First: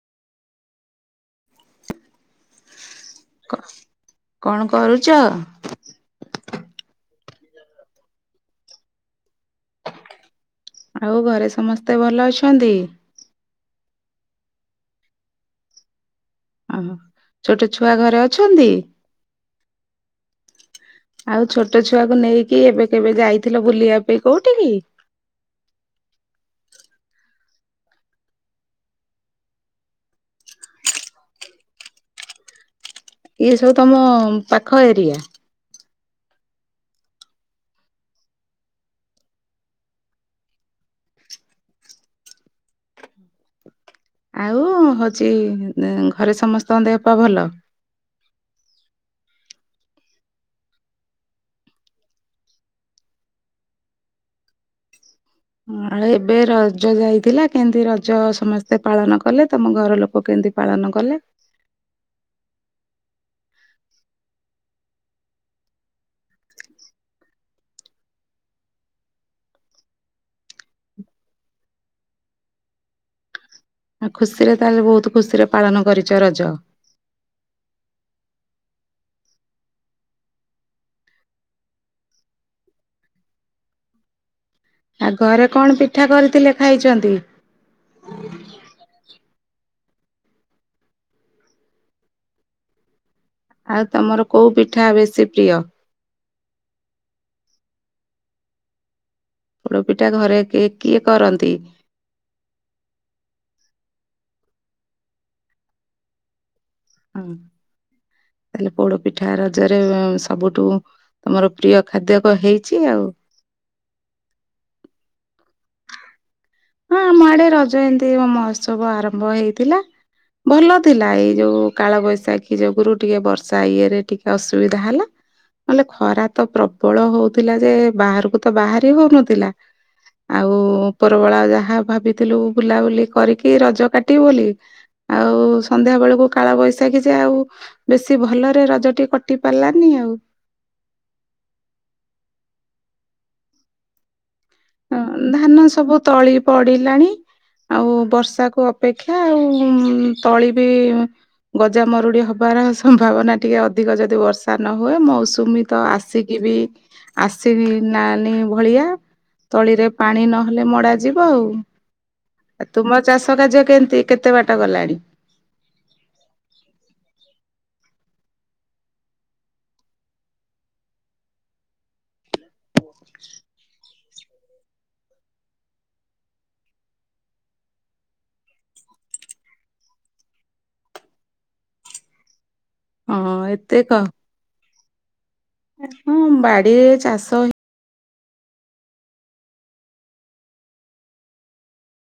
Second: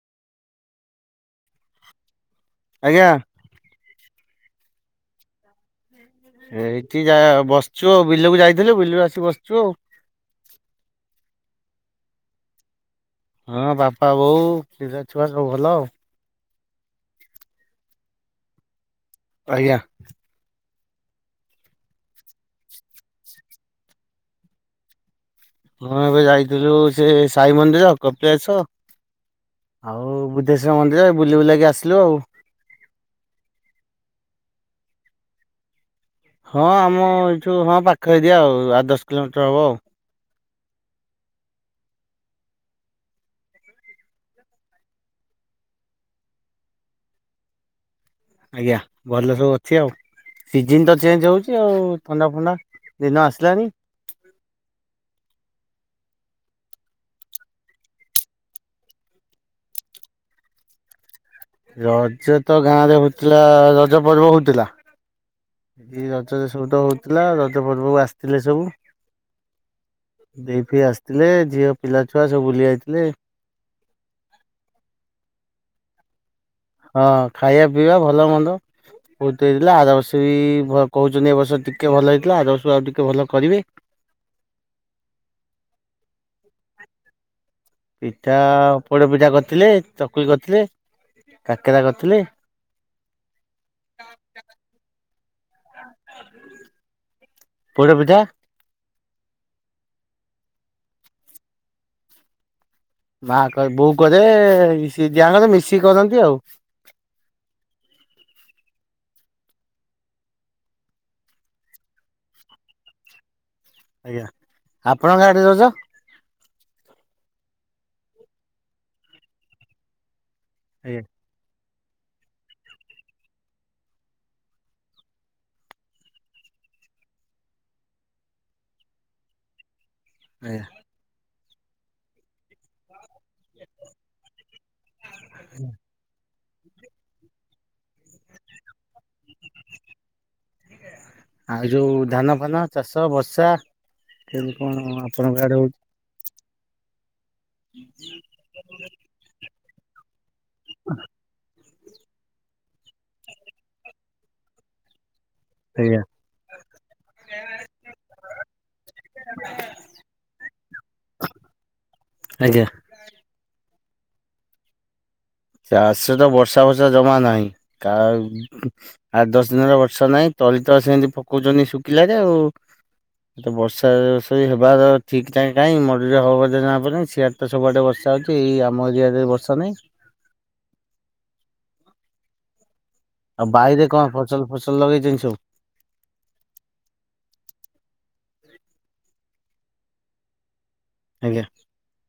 ଆଜ୍ଞା। କଣ କରୁଚ? ଏଇଠି ଯା ବସିଚୁ ଆଉ ବିଲକୁ ଯାଇଥିଲୁ ବିଲରୁ ଆସି ବସିଚୁ ଆଉ। ଆଉ ଘରେ ସମସ୍ତେ ଭଲ ଅଛନ୍ତି। ହଁ ବାପା ବୋଉ ପିଲା ଛୁଆ ସବୁ ଭଲ ଆଉ। ଓହୋ ଛୋଟ ଛୁଆ ଘରେ ଅଛନ୍ତି? ଆଜ୍ଞା। ଆଉ ଛୋଟ ଛୁଆକୁ ନେଇକି ଏବେ କେବେ ଯାଇଥିଲ ବୁଲିବା ପାଇଁ କୋଉଠି କି? ହଣ ଏବେ ଯାଇଥିଲୁ ସେ ସାଇ ମନ୍ଦିର, କପିଳାସ। ଆଉ ବୁଦ୍ଧେଶ୍ୱର ମନ୍ଦିର ବୁଲି ବୁଲାକି ଆସିଲୁ ଆଉ। ଇଏ ସବୁ ତମ ପାଖ ଏରିଆ। ହଁ ଆମ ଏଠୁ ହଁ ପାଖ ଏରିଆ ଆଉ ଆ ଦଶ କିଲୋମିଟର ହବ ଆଉ। ଆଉ ହଉଚି ଘରେ ସମସ୍ତଙ୍କ ଦେହ ପା ଭଲ। ଆଜ୍ଞା ଭଲ ସବୁ ଅଛି ଆଉ। ସିଜନ୍ ତ ଚେଞ୍ଜ ହଉଚି ଆଉ ଥଣ୍ଡା ଫଣ୍ଡା ଦିନ ଆସିଲାଣି। ହ ଆଉ ଏବେ ରଜ ଯାଇଥିଲା କେମତି ରଜ ସମସ୍ତେ ପାଳନ କଲେ ତମ ଘର ଲୋକ କେମିତି ପାଳନ କଲେ। ରଜ ତ ଗାଁରେ ହଉଥିଲା ରଜ ପର୍ବ ହଉଥିଲା। ଏଇ ରଜରେ ସବୁ ତ ହଉଥିଲା ରଜ ପର୍ବକୁ ଆସିଥିଲେ ସବୁ। ଦେଇ ଫି ଆସିଥିଲେ ଝିଅ ପିଲା ଛୁଆ ସବୁ ବୁଲି ଆଇ ଥିଲେ। ଆ ଖୁସିରେ ତାହେଲେ ବହୁତ ଖୁସିରେ ପାଳନ କରିଚ ରଜ। ହଁ ଖାଇବା ପିଇବା ଭଲ ମନ୍ଦ। ବହୁତ ହେଇଥିଲା ଆର ବର୍ଷ ବି ଭ କହୁଛନ୍ତି ଏ ବର୍ଷ ଟିକେ ଭଲ ହେଇଥିଲା ଆର ବର୍ଷ ଆଉ ଟିକେ ଭଲ କରିବେ। ଆଉ ଘରେ କଣ ପିଠା କରିଥିଲେ ଖାଇଚନ୍ତି? ପିଠା ପୋଡ଼ ପିଠା କରିଥିଲେ ଚକୁଳି କରିଥିଲେ କାକେରା କରିଥିଲେ। ଆଉ ତମର କୋଉ ପିଠା ବେଶୀ ପ୍ରିୟ? ପଇଡ ପିଠା। ପୋଡ଼ ପିଠା ଘରେ କିଏ କିଏ କରନ୍ତି? ମା କର ବୋଉ କରେ [unintelligible] ମିଶିକି କରନ୍ତି ଆଉ। ହଁ ତାହେଲେ ପୋଡ ପିଠା ରଜରେ ସବୁଠୁ। ତମର ପ୍ରିୟ ଖାଦ୍ୟ କ ହେଇଛି ଆଉ। ଆଜ୍ଞା ଆପଣଙ୍କ ଆଡେ ରଜ ହଁ ଆମ ଆଡେ ରଜ ଏମିତି ମହୋତ୍ସବ ଆରମ୍ଭ ହେଇଥିଲା ଭଲ ଆଜ୍ଞା ଥିଲା ଏଇ ଯଉ କାଳବୈଶାଖୀ ଯୋଗୁରୁ ଟିକେ ବର୍ଷା ଇଏରେ ଟିକେ ଅସୁବିଧା ହେଲା ନହେଲେ ଖରା ତ ପ୍ରବଳ ହଉଥିଲା ଯେ ବାହାରକୁ ତ ବାହାରି ହଉନଥିଲା ଆଜ୍ଞା। ଉପର ବଳା ଯାହା ଭାବିଥିଲୁ ବୁଲାବୁଲି କରିକି ରଜ କାଟିବୁ ବୋଲି ଆଉ ସନ୍ଧ୍ୟା ବେଳକୁ କାଳବୈଶାଖୀ ଯେ ଆଉ ବେଶୀ ଭଲରେ ରଜ ଟି କଟି ପାରିଲାନି ଆଉ। ଆଉ ଏଯଉ ଧାନ ଫାନ ଚାଷ ବର୍ଷା ସେଠୁ କଣ ହଁ ଆପଣଙ୍କ ଆଡେ ଧାନ ହଉଛି ସବୁ ତଳି ପଡିଲାଣି ଆଉ ବର୍ଷା କୁ ଅ ଅପେକ୍ଷା ଆଉ ତଳି ବି ଗଜାମରୁଡ଼ି ହବାର ସମ୍ଭାବନା ଟିକେ ଅଧିକ ଯଦି ବର୍ଷା ନ ହୁଏ ମୌସୁ ସୁମୀ ତ ଆଜ୍ଞା ଆସିକି ବି ଆସିି ନା ନି ଭଳିଆ। ତଳିରେ ପାଣି ନହେଲେ ମଡା ଯିବ ଆଉ ଆଜ୍ଞା ଏ- ତୁମର୍ ଚାଷ କାର୍ଯ୍ୟ କେମିତି କେତେ ବାଟ ଗଲାଣି? ଚାଷ ତ ବର୍ଷା ବର୍ଷା ଜମା ନାହିଁ କା ଆଠ ଦଶ ଦିନ୍ ହେଲା ବର୍ଷା ନାହିଁ ତଳି ତ ସେମିତି ପକଉଚନ୍ତି ଶୁକିଲା ରେ ଆଉ। [unintelligible] ତ ସବୁଆଡ଼େ ବର୍ଷା ହଉଚି ଏଇ ଆମ ଏରିଆରେ ବର୍ଷା ନାହିଁ। ହଁ ଆଉ ଏତେ ବାଇରେ କଣ ଫସଲ- ଫସଲ ଲଗେଇଚନ୍ତି ସବୁ? ହୁଁ- ବାଡିରେ ଚାଷ ଆଜ୍ଞା।